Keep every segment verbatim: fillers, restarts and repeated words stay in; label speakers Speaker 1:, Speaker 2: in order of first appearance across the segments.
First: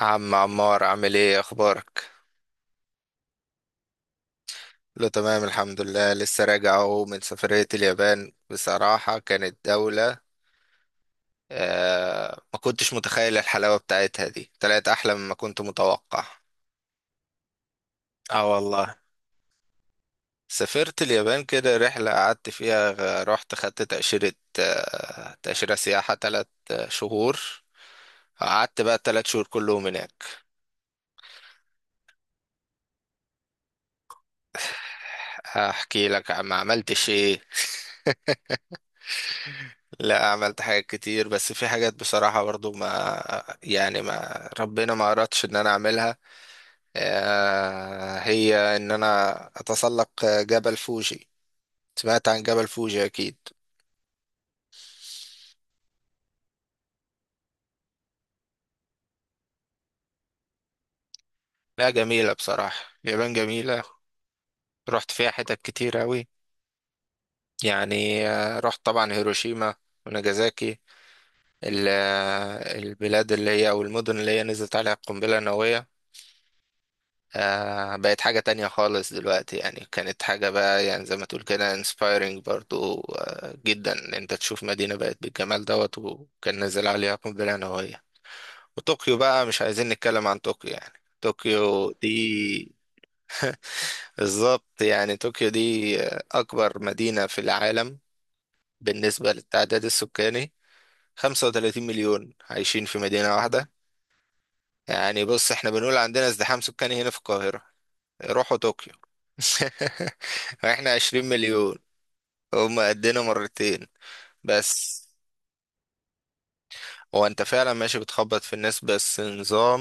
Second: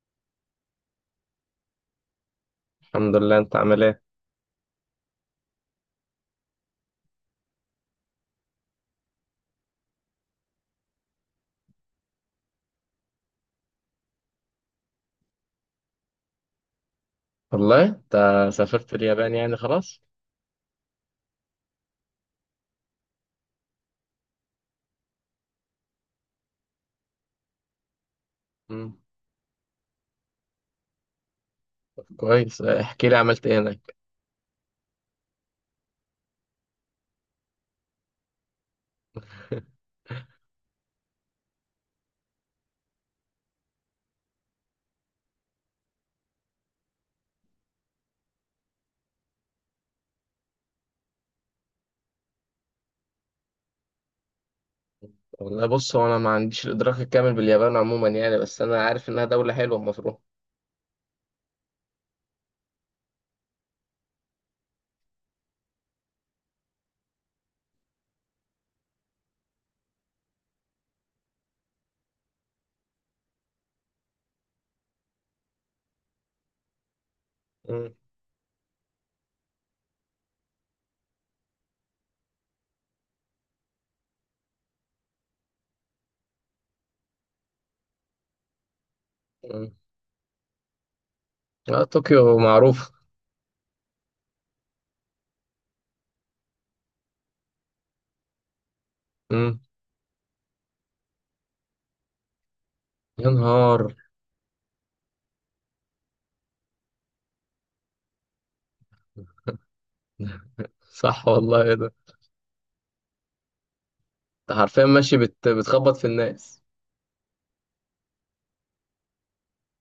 Speaker 1: عم عمار، عامل ايه؟ اخبارك؟
Speaker 2: الحمد لله، انت عامل ايه؟
Speaker 1: له تمام، الحمد لله. لسه راجع اهو من سفرية اليابان، بصراحة كانت دولة. آه ما كنتش متخيل الحلاوة بتاعتها دي، طلعت احلى مما كنت متوقع.
Speaker 2: والله انت
Speaker 1: اه
Speaker 2: سافرت
Speaker 1: والله.
Speaker 2: اليابان يعني خلاص.
Speaker 1: سافرت اليابان كده رحلة قعدت فيها، غ- رحت خدت تأشيرة. آه تأشيرة سياحة تلات آه، شهور. قعدت بقى
Speaker 2: امم.
Speaker 1: التلات شهور كلهم هناك.
Speaker 2: طب كويس، احكي لي عملت ايه هناك.
Speaker 1: هحكي لك عم عملتش ايه. لا، عملت حاجات كتير، بس في حاجات بصراحة برضو ما يعني، ما ربنا ما أردش إن أنا أعملها. آه، هي إن أنا أتسلق جبل فوجي. سمعت عن جبل فوجي أكيد.
Speaker 2: والله بص، هو انا ما عنديش الادراك الكامل باليابان عموما يعني، بس انا عارف انها دولة حلوة المفروض.
Speaker 1: لا، جميلة بصراحة، اليابان جميلة. رحت فيها حتت كتير أوي. يعني آه، رحت طبعا هيروشيما وناجازاكي، ال- آه، البلاد اللي هي، أو المدن اللي هي نزلت عليها القنبلة النووية.
Speaker 2: امم،
Speaker 1: آه بقت حاجة تانية خالص دلوقتي يعني، كانت حاجة بقى يعني زي ما تقول كده inspiring برضو آه جدا، إن انت تشوف مدينة بقت بالجمال دوت وكان نازل عليها قنبلة نووية. وطوكيو بقى، مش
Speaker 2: امم.
Speaker 1: عايزين نتكلم عن طوكيو يعني.
Speaker 2: اه،
Speaker 1: طوكيو
Speaker 2: طوكيو
Speaker 1: دي،
Speaker 2: معروف.
Speaker 1: بالظبط، يعني طوكيو دي آه، أكبر مدينة في العالم بالنسبة
Speaker 2: امم.
Speaker 1: للتعداد السكاني. 35 مليون عايشين في
Speaker 2: يا
Speaker 1: مدينة واحدة.
Speaker 2: نهار.
Speaker 1: يعني بص، احنا بنقول عندنا ازدحام سكاني هنا في القاهرة، روحوا طوكيو. احنا عشرين
Speaker 2: صح والله، ايه
Speaker 1: مليون
Speaker 2: ده.
Speaker 1: هما قدنا مرتين.
Speaker 2: انت حرفيا
Speaker 1: بس
Speaker 2: ماشي بت... بتخبط في الناس.
Speaker 1: هو انت فعلا ماشي بتخبط في الناس، بس نظام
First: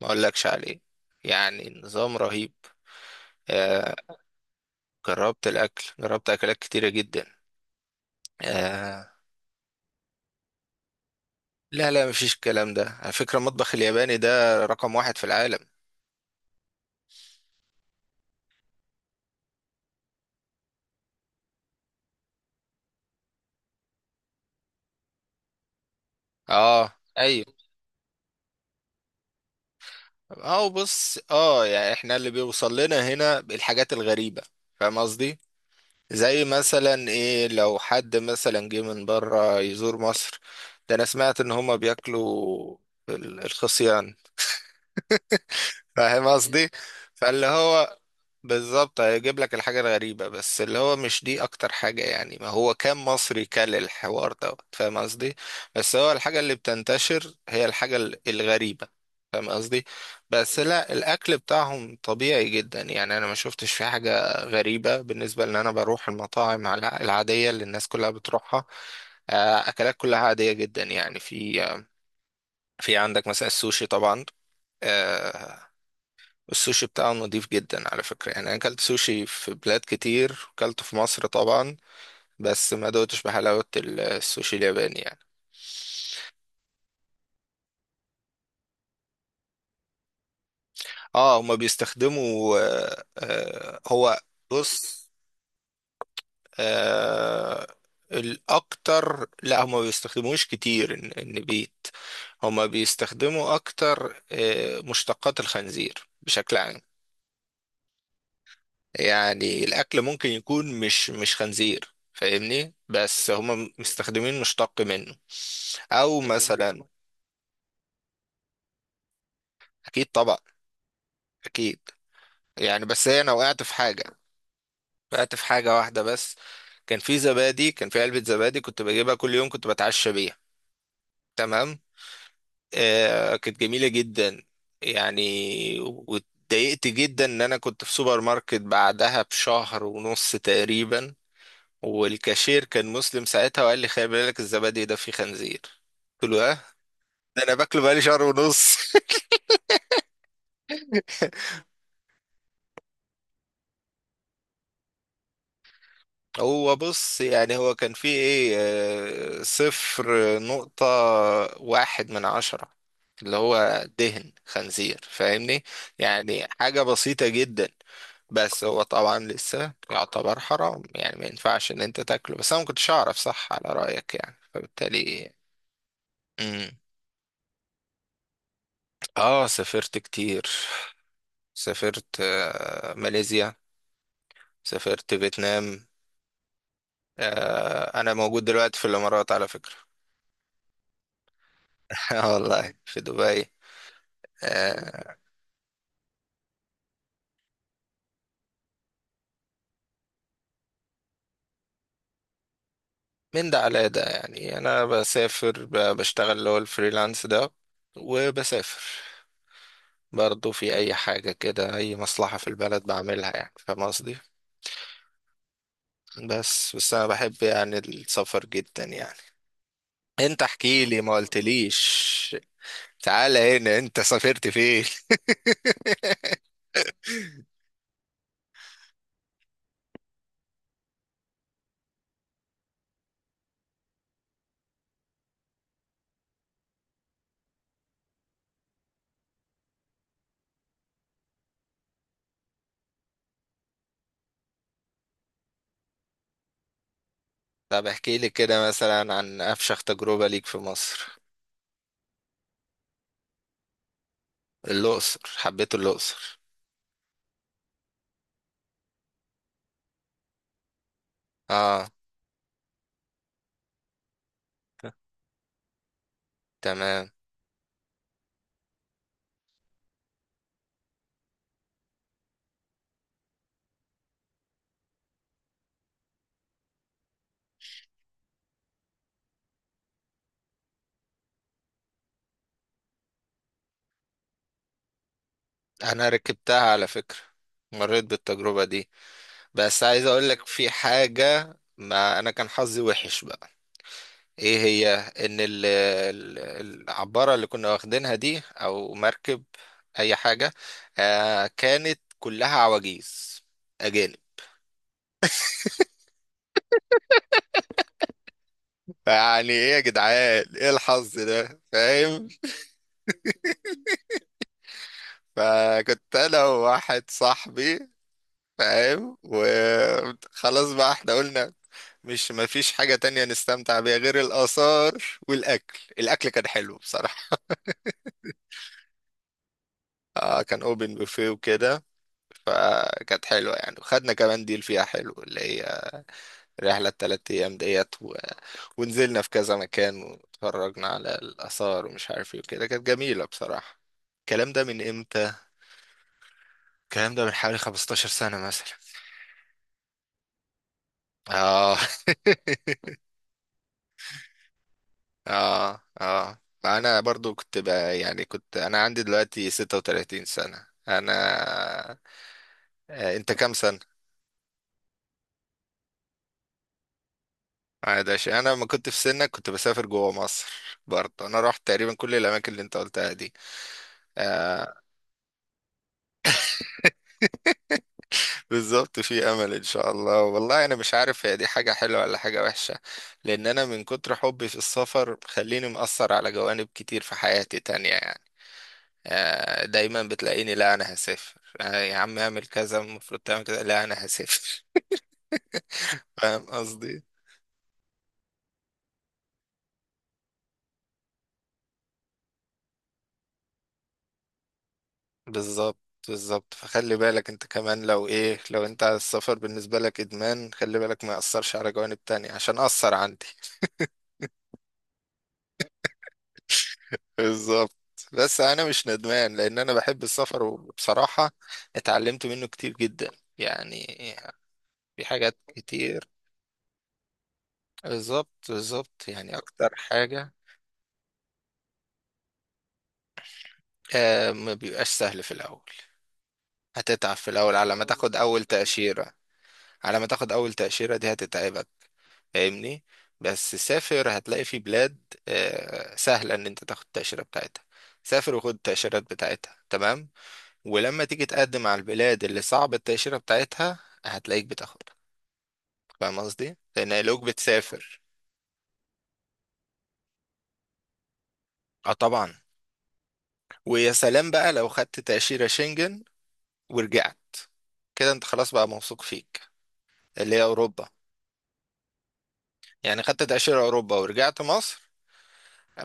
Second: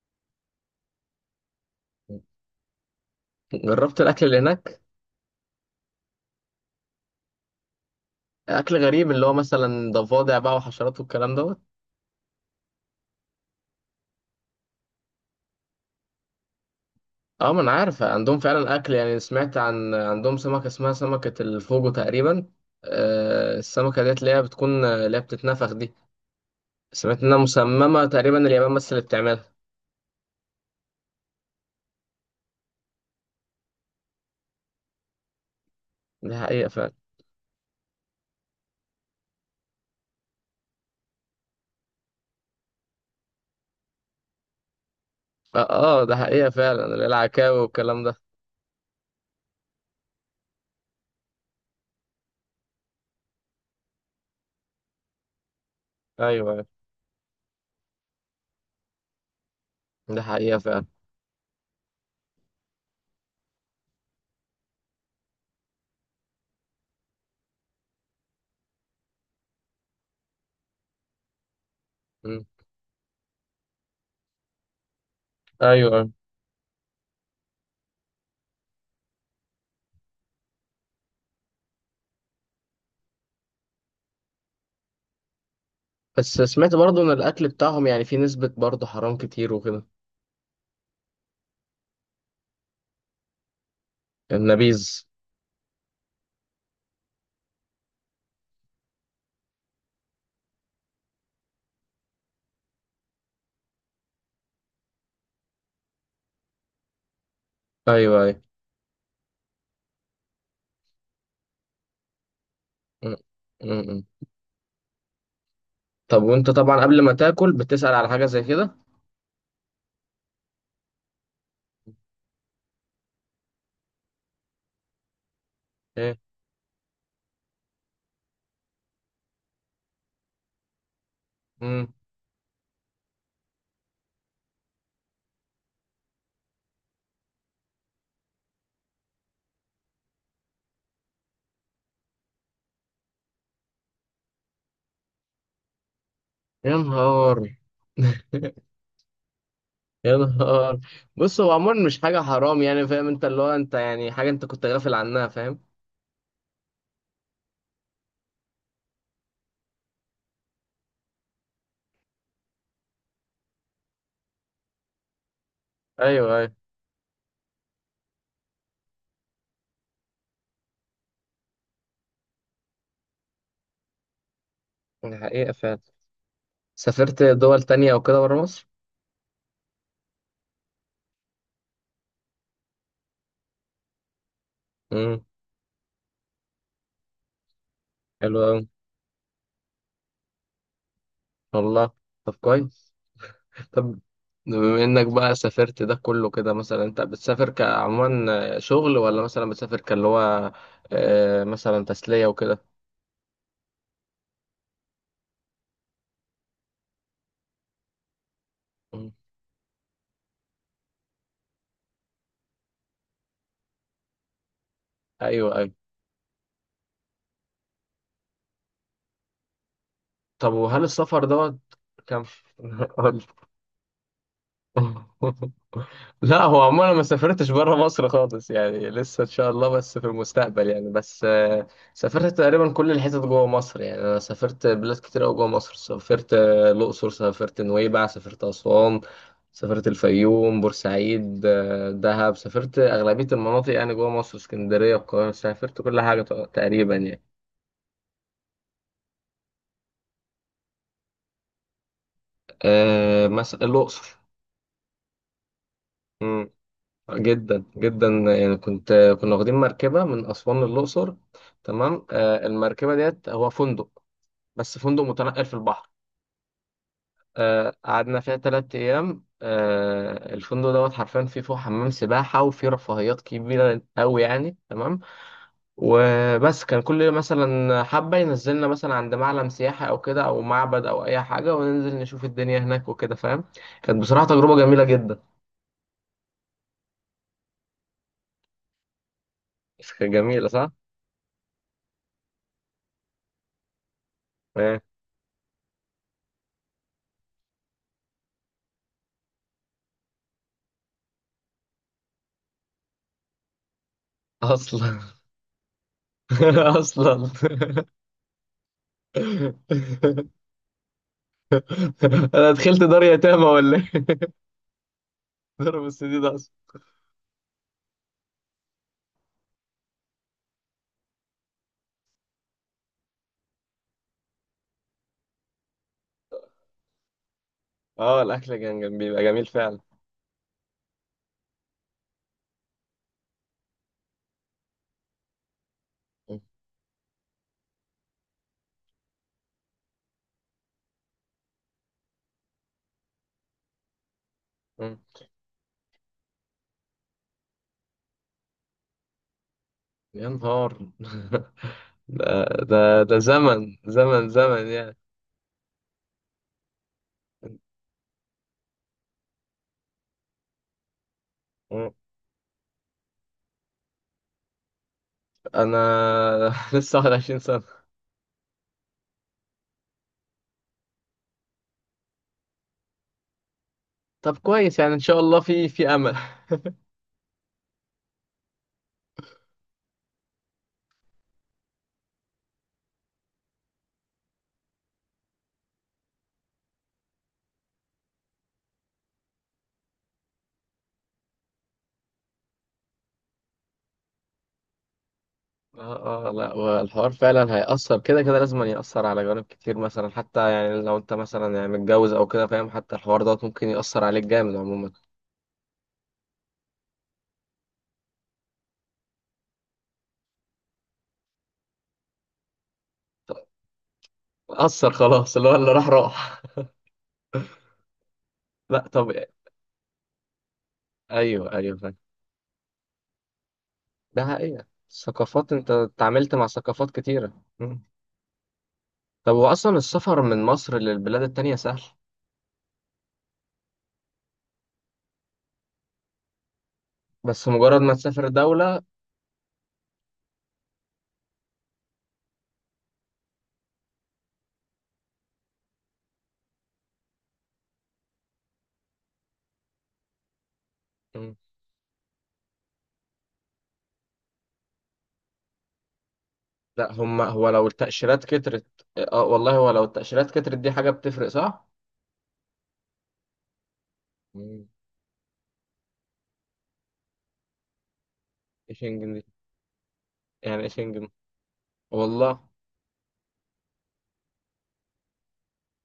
Speaker 1: ما اقولكش عليه، يعني نظام رهيب. آه.
Speaker 2: جربت الاكل اللي هناك؟
Speaker 1: جربت الاكل، جربت اكلات كتيرة جدا.
Speaker 2: اكل
Speaker 1: آه.
Speaker 2: غريب اللي هو مثلا ضفادع بقى وحشرات والكلام دوت.
Speaker 1: لا لا، مفيش الكلام ده، على فكرة المطبخ الياباني ده رقم واحد في العالم.
Speaker 2: اه، ما انا عارف عندهم فعلا اكل يعني، سمعت عن عندهم سمكه اسمها سمكه الفوجو تقريبا. آه، السمكه ديت اللي هي بتكون اللي هي بتتنفخ دي.
Speaker 1: اه،
Speaker 2: سمعت انها
Speaker 1: ايوه.
Speaker 2: مسممه تقريبا اليابان بس اللي بتعملها.
Speaker 1: اه، بص، اه يعني احنا اللي بيوصل لنا هنا الحاجات الغريبة، فاهم قصدي؟
Speaker 2: دي
Speaker 1: زي
Speaker 2: حقيقه فعلا.
Speaker 1: مثلا ايه، لو حد مثلا جه من بره يزور مصر، ده انا سمعت ان هما بياكلوا ال- الخصيان،
Speaker 2: اه. آه، ده
Speaker 1: فاهم
Speaker 2: حقيقه
Speaker 1: قصدي؟
Speaker 2: فعلا اللي هي
Speaker 1: فاللي
Speaker 2: العكاوي
Speaker 1: هو
Speaker 2: والكلام ده.
Speaker 1: بالظبط هيجيب لك الحاجة الغريبة، بس اللي هو مش دي أكتر حاجة، يعني ما هو كان مصري كل الحوار ده، فاهم قصدي؟ بس هو الحاجة
Speaker 2: ايوه،
Speaker 1: اللي
Speaker 2: ايوه.
Speaker 1: بتنتشر هي الحاجة ال- الغريبة، فاهم قصدي؟
Speaker 2: ده
Speaker 1: بس
Speaker 2: حقيقه فعلا.
Speaker 1: لا، الأكل بتاعهم طبيعي جدا، يعني أنا ما شفتش في حاجة غريبة، بالنسبة لأن أنا بروح المطاعم الع- العادية اللي الناس كلها بتروحها. آه، أكلات كلها عادية جدا، يعني في
Speaker 2: مم.
Speaker 1: في عندك مثلا السوشي طبعا. آه،
Speaker 2: ايوه، ايوه.
Speaker 1: السوشي بتاعه نضيف جدا على فكرة، يعني أنا أكلت سوشي في بلاد كتير، أكلته في مصر طبعا، بس ما دوتش بحلاوة ال- السوشي الياباني يعني.
Speaker 2: بس سمعت برضو ان الاكل بتاعهم يعني فيه نسبه برضو حرام كتير وكده.
Speaker 1: اه، هما بيستخدموا آه آه هو،
Speaker 2: النبيذ.
Speaker 1: بص، آه الأكتر، لا هما ما بيستخدموش كتير الن- النبيت، هما بيستخدموا أكتر آه مشتقات الخنزير بشكل عام.
Speaker 2: ايوه، ايوه.
Speaker 1: يعني الاكل ممكن يكون مش مش خنزير، فاهمني؟
Speaker 2: مم.
Speaker 1: بس هم
Speaker 2: مم.
Speaker 1: مستخدمين مشتق منه، او
Speaker 2: طب،
Speaker 1: بتعملوا
Speaker 2: وانت
Speaker 1: مثلا
Speaker 2: طبعا
Speaker 1: سمك.
Speaker 2: قبل ما تاكل بتسأل على حاجه زي كده؟
Speaker 1: اكيد طبعا، اكيد. يعني بس هي، انا وقعت في حاجه، وقعت في حاجه واحده بس. كان في زبادي كان في علبه زبادي، كنت بجيبها كل يوم، كنت بتعشى بيها، تمام.
Speaker 2: ايه.
Speaker 1: آه كانت جميله جدا. يعني واتضايقت جدا، ان انا كنت في سوبر ماركت بعدها بشهر ونص تقريبا، والكاشير كان مسلم ساعتها وقال لي: خلي بالك الزبادي ده فيه خنزير. قلت له: ها؟
Speaker 2: يا نهار.
Speaker 1: ده انا باكله بقالي شهر ونص.
Speaker 2: يا نهار. بص، هو عموما مش حاجة حرام يعني، فاهم انت اللي هو انت يعني حاجة انت كنت غافل عنها، فاهم.
Speaker 1: هو بص، يعني هو كان فيه ايه؟ آه، صفر نقطة واحد من عشرة، اللي هو دهن خنزير، فاهمني؟
Speaker 2: ايوه،
Speaker 1: يعني
Speaker 2: ايوه.
Speaker 1: حاجة بسيطة جدا، بس هو طبعا لسه يعتبر حرام، يعني ما ينفعش ان انت تاكله، بس انا ما كنتش اعرف، صح على رأيك يعني،
Speaker 2: دي
Speaker 1: فبالتالي.
Speaker 2: حقيقة فعلا.
Speaker 1: امم
Speaker 2: سافرت دول تانية او كده برا مصر؟
Speaker 1: اه، سافرت كتير. سافرت آه، ماليزيا، سافرت
Speaker 2: امم.
Speaker 1: فيتنام. آه، انا
Speaker 2: حلو
Speaker 1: موجود
Speaker 2: اوي.
Speaker 1: دلوقتي في الامارات على فكرة.
Speaker 2: والله.
Speaker 1: آه
Speaker 2: طب
Speaker 1: والله
Speaker 2: كويس.
Speaker 1: في دبي.
Speaker 2: طب، بما انك
Speaker 1: آه،
Speaker 2: بقى سافرت ده كله كده، مثلا انت بتسافر كعموما شغل ولا مثلا بتسافر كاللي هو آه، مثلا تسلية وكده؟
Speaker 1: من ده على ده، يعني انا بسافر ب- بشتغل اللي هو الفريلانس ده، وبسافر
Speaker 2: مم.
Speaker 1: برضه في اي حاجة كده، اي مصلحة في البلد بعملها، يعني فاهم قصدي؟
Speaker 2: ايوه، ايوه.
Speaker 1: بس بس انا بحب يعني السفر جدا يعني. انت
Speaker 2: طب
Speaker 1: احكي
Speaker 2: وهل
Speaker 1: لي، ما
Speaker 2: السفر دوت كان؟
Speaker 1: قلتليش، تعالى هنا، انت سافرت فين؟
Speaker 2: قول. لا، هو عموما أنا ما سافرتش بره مصر خالص يعني، لسه ان شاء الله بس في المستقبل يعني، بس آه، سافرت تقريبا كل الحتت جوه مصر يعني. انا سافرت بلاد كتير قوي جوه مصر، سافرت آه، الاقصر، سافرت نويبع، سافرت اسوان، سافرت الفيوم، بورسعيد، آه، دهب. سافرت اغلبيه المناطق يعني جوه مصر، اسكندريه، القاهره. سافرت كل حاجه تق- تقريبا يعني.
Speaker 1: طب احكي لي كده مثلا عن أفشخ تجربة ليك في مصر.
Speaker 2: آه، مثلا الاقصر،
Speaker 1: الأقصر، حبيت الأقصر.
Speaker 2: جدا جدا. يعني كنت كنا واخدين مركبة من أسوان للأقصر.
Speaker 1: اه،
Speaker 2: تمام. آه، المركبة ديت هو فندق، بس فندق متنقل في البحر.
Speaker 1: تمام.
Speaker 2: آه، قعدنا فيها تلات أيام. آه، الفندق دوت حرفيا فيه فوق حمام سباحة وفيه رفاهيات كبيرة أوي يعني، تمام. وبس كان كل مثلا حبة ينزلنا مثلا عند معلم سياحي أو كده أو معبد أو أي حاجة، وننزل نشوف الدنيا هناك وكده، فاهم. كانت بصراحة تجربة جميلة جدا.
Speaker 1: أنا ركبتها على فكرة، مريت بالتجربة دي، بس عايز
Speaker 2: كانت
Speaker 1: أقول لك
Speaker 2: جميلة
Speaker 1: في
Speaker 2: صح؟
Speaker 1: حاجة، ما أنا كان حظي وحش بقى. إيه
Speaker 2: آه،
Speaker 1: هي، إن ال- ال- العبارة اللي كنا واخدينها دي، أو مركب، أي حاجة، آه كانت كلها عواجيز، أجانب.
Speaker 2: أصلا. اصلا.
Speaker 1: يعني إيه يا جدعان، إيه الحظ ده، فاهم؟
Speaker 2: انا دخلت دار يتامى ولا ايه؟ دار
Speaker 1: فكنت
Speaker 2: السديد
Speaker 1: انا
Speaker 2: اصلا.
Speaker 1: وواحد صاحبي، فاهم، وخلاص بقى احنا قلنا مش مفيش حاجة تانية نستمتع بيها غير الآثار والأكل. الأكل كان حلو بصراحة.
Speaker 2: اه، الاكل كان جم- بيبقى جميل فعلا.
Speaker 1: آه كان أوبن بوفيه وكده، فكانت حلوة يعني، وخدنا كمان ديل فيها حلو اللي هي
Speaker 2: م-
Speaker 1: رحلة التلات أيام ديت، و... ونزلنا في كذا مكان، واتفرجنا على الآثار، ومش عارف ايه وكده، كانت جميلة بصراحة. الكلام ده من
Speaker 2: م.
Speaker 1: امتى؟ الكلام ده من حوالي 15 سنة مثلا.
Speaker 2: يا نهار.
Speaker 1: اه.
Speaker 2: ده ده ده زمن، زمن زمن يعني.
Speaker 1: اه، اه. انا برضو كنت بقى يعني، كنت انا عندي دلوقتي 36 سنة انا.
Speaker 2: م.
Speaker 1: آه، انت كام سنة؟
Speaker 2: انا لسه واحد وعشرين سنه.
Speaker 1: عادش، انا ما كنت في سنك كنت بسافر جوه مصر، برضه انا رحت تقريبا كل الاماكن اللي انت قلتها دي.
Speaker 2: طب
Speaker 1: آه.
Speaker 2: كويس يعني ان شاء الله في في امل.
Speaker 1: بالظبط، في امل ان شاء الله. والله انا مش عارف هي دي حاجة حلوة ولا حاجة وحشة، لان انا من كتر حبي في السفر خليني مأثر على جوانب كتير في حياتي تانية يعني. آه، دايما بتلاقيني: لا انا هسافر، آه، يا عم اعمل كذا، المفروض تعمل كذا، لا انا هسافر.
Speaker 2: اه، اه.
Speaker 1: فاهم
Speaker 2: لا،
Speaker 1: قصدي؟
Speaker 2: والحوار فعلا هيأثر كده كده، لازم يأثر على جوانب كتير مثلا، حتى يعني لو انت مثلا يعني متجوز او كده فاهم، حتى الحوار دوت ممكن يأثر عليك جامد عموما.
Speaker 1: بالظبط، بالظبط، فخلي بالك انت كمان لو ايه لو انت على السفر بالنسبة لك ادمان، خلي بالك ما يأثرش على جوانب تانية، عشان أثر عندي.
Speaker 2: اثر خلاص، اللي هو اللي راح راح.
Speaker 1: بالظبط. بس انا
Speaker 2: لا
Speaker 1: مش
Speaker 2: طب.
Speaker 1: ندمان لان انا بحب السفر، وبصراحة
Speaker 2: ايوه، ايوه، فاهم.
Speaker 1: اتعلمت منه كتير جدا، يعني
Speaker 2: ده حقيقة.
Speaker 1: في حاجات
Speaker 2: الثقافات انت
Speaker 1: كتير.
Speaker 2: اتعاملت مع ثقافات كتيرة. مم.
Speaker 1: بالظبط، بالظبط،
Speaker 2: طب
Speaker 1: يعني
Speaker 2: هو
Speaker 1: اكتر
Speaker 2: اصلا السفر
Speaker 1: حاجة.
Speaker 2: من مصر للبلاد التانية سهل؟
Speaker 1: آه، ما بيبقاش سهل في الاول، هتتعب في
Speaker 2: بس
Speaker 1: الأول على
Speaker 2: مجرد
Speaker 1: ما
Speaker 2: ما
Speaker 1: تاخد
Speaker 2: تسافر
Speaker 1: أول
Speaker 2: دولة.
Speaker 1: تأشيرة، على ما تاخد أول تأشيرة دي هتتعبك، فاهمني؟ بس سافر، هتلاقي في بلاد آه، سهلة إن أنت تاخد التأشيرة بتاعتها، سافر وخد التأشيرات بتاعتها، تمام. ولما تيجي
Speaker 2: مم.
Speaker 1: تقدم على البلاد اللي صعب التأشيرة بتاعتها، هتلاقيك بتاخدها، فاهم قصدي؟ لأن
Speaker 2: لا، هم
Speaker 1: هيلاقوك
Speaker 2: هو لو
Speaker 1: بتسافر.
Speaker 2: التأشيرات كترت. اه والله، هو لو التأشيرات كترت دي حاجة بتفرق صح؟
Speaker 1: اه طبعا، ويا سلام بقى
Speaker 2: مم.
Speaker 1: لو خدت تأشيرة شنجن ورجعت، كده انت خلاص بقى
Speaker 2: ايه
Speaker 1: موثوق
Speaker 2: شنجن دي؟
Speaker 1: فيك. اللي هي
Speaker 2: يعني ايه
Speaker 1: أوروبا،
Speaker 2: شنجن؟ والله.
Speaker 1: يعني خدت تأشيرة أوروبا ورجعت مصر،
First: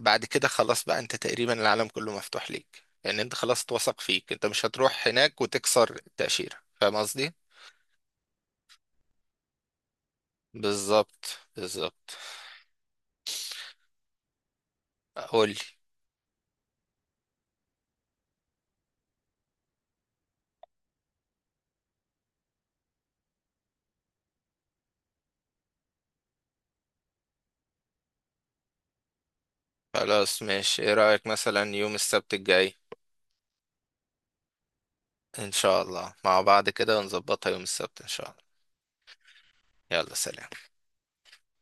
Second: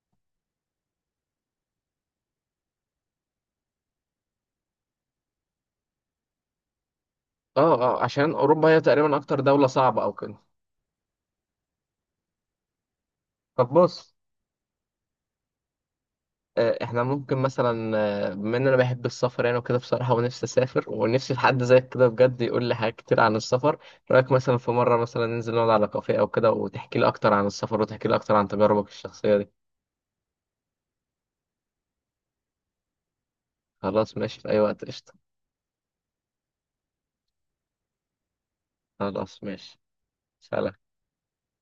Speaker 1: بعد كده خلاص بقى انت تقريبا العالم كله مفتوح ليك، يعني انت خلاص اتوثق فيك، انت مش هتروح هناك وتكسر التأشيرة، فاهم قصدي؟
Speaker 2: اه، اه، عشان اوروبا هي تقريبا اكتر دولة صعبة او كده.
Speaker 1: بالظبط، بالظبط.
Speaker 2: طب بص.
Speaker 1: قول لي.
Speaker 2: آه، احنا ممكن مثلا آه، بما ان انا بحب السفر يعني وكده بصراحه، ونفسي اسافر، ونفسي في حد زيك كده بجد يقول لي حاجات كتير عن السفر. إيه رايك مثلا في مره مثلا ننزل نقعد على كافيه او كده وتحكي لي اكتر عن السفر، وتحكي لي اكتر عن تجاربك الشخصيه دي؟
Speaker 1: خلاص ماشي، ايه رأيك مثلا يوم السبت الجاي؟
Speaker 2: خلاص ماشي، في اي وقت، قشطه.
Speaker 1: ان شاء الله مع بعض كده ونظبطها يوم السبت ان شاء الله.
Speaker 2: خلاص ماشي.
Speaker 1: يلا، سلام.
Speaker 2: سلام.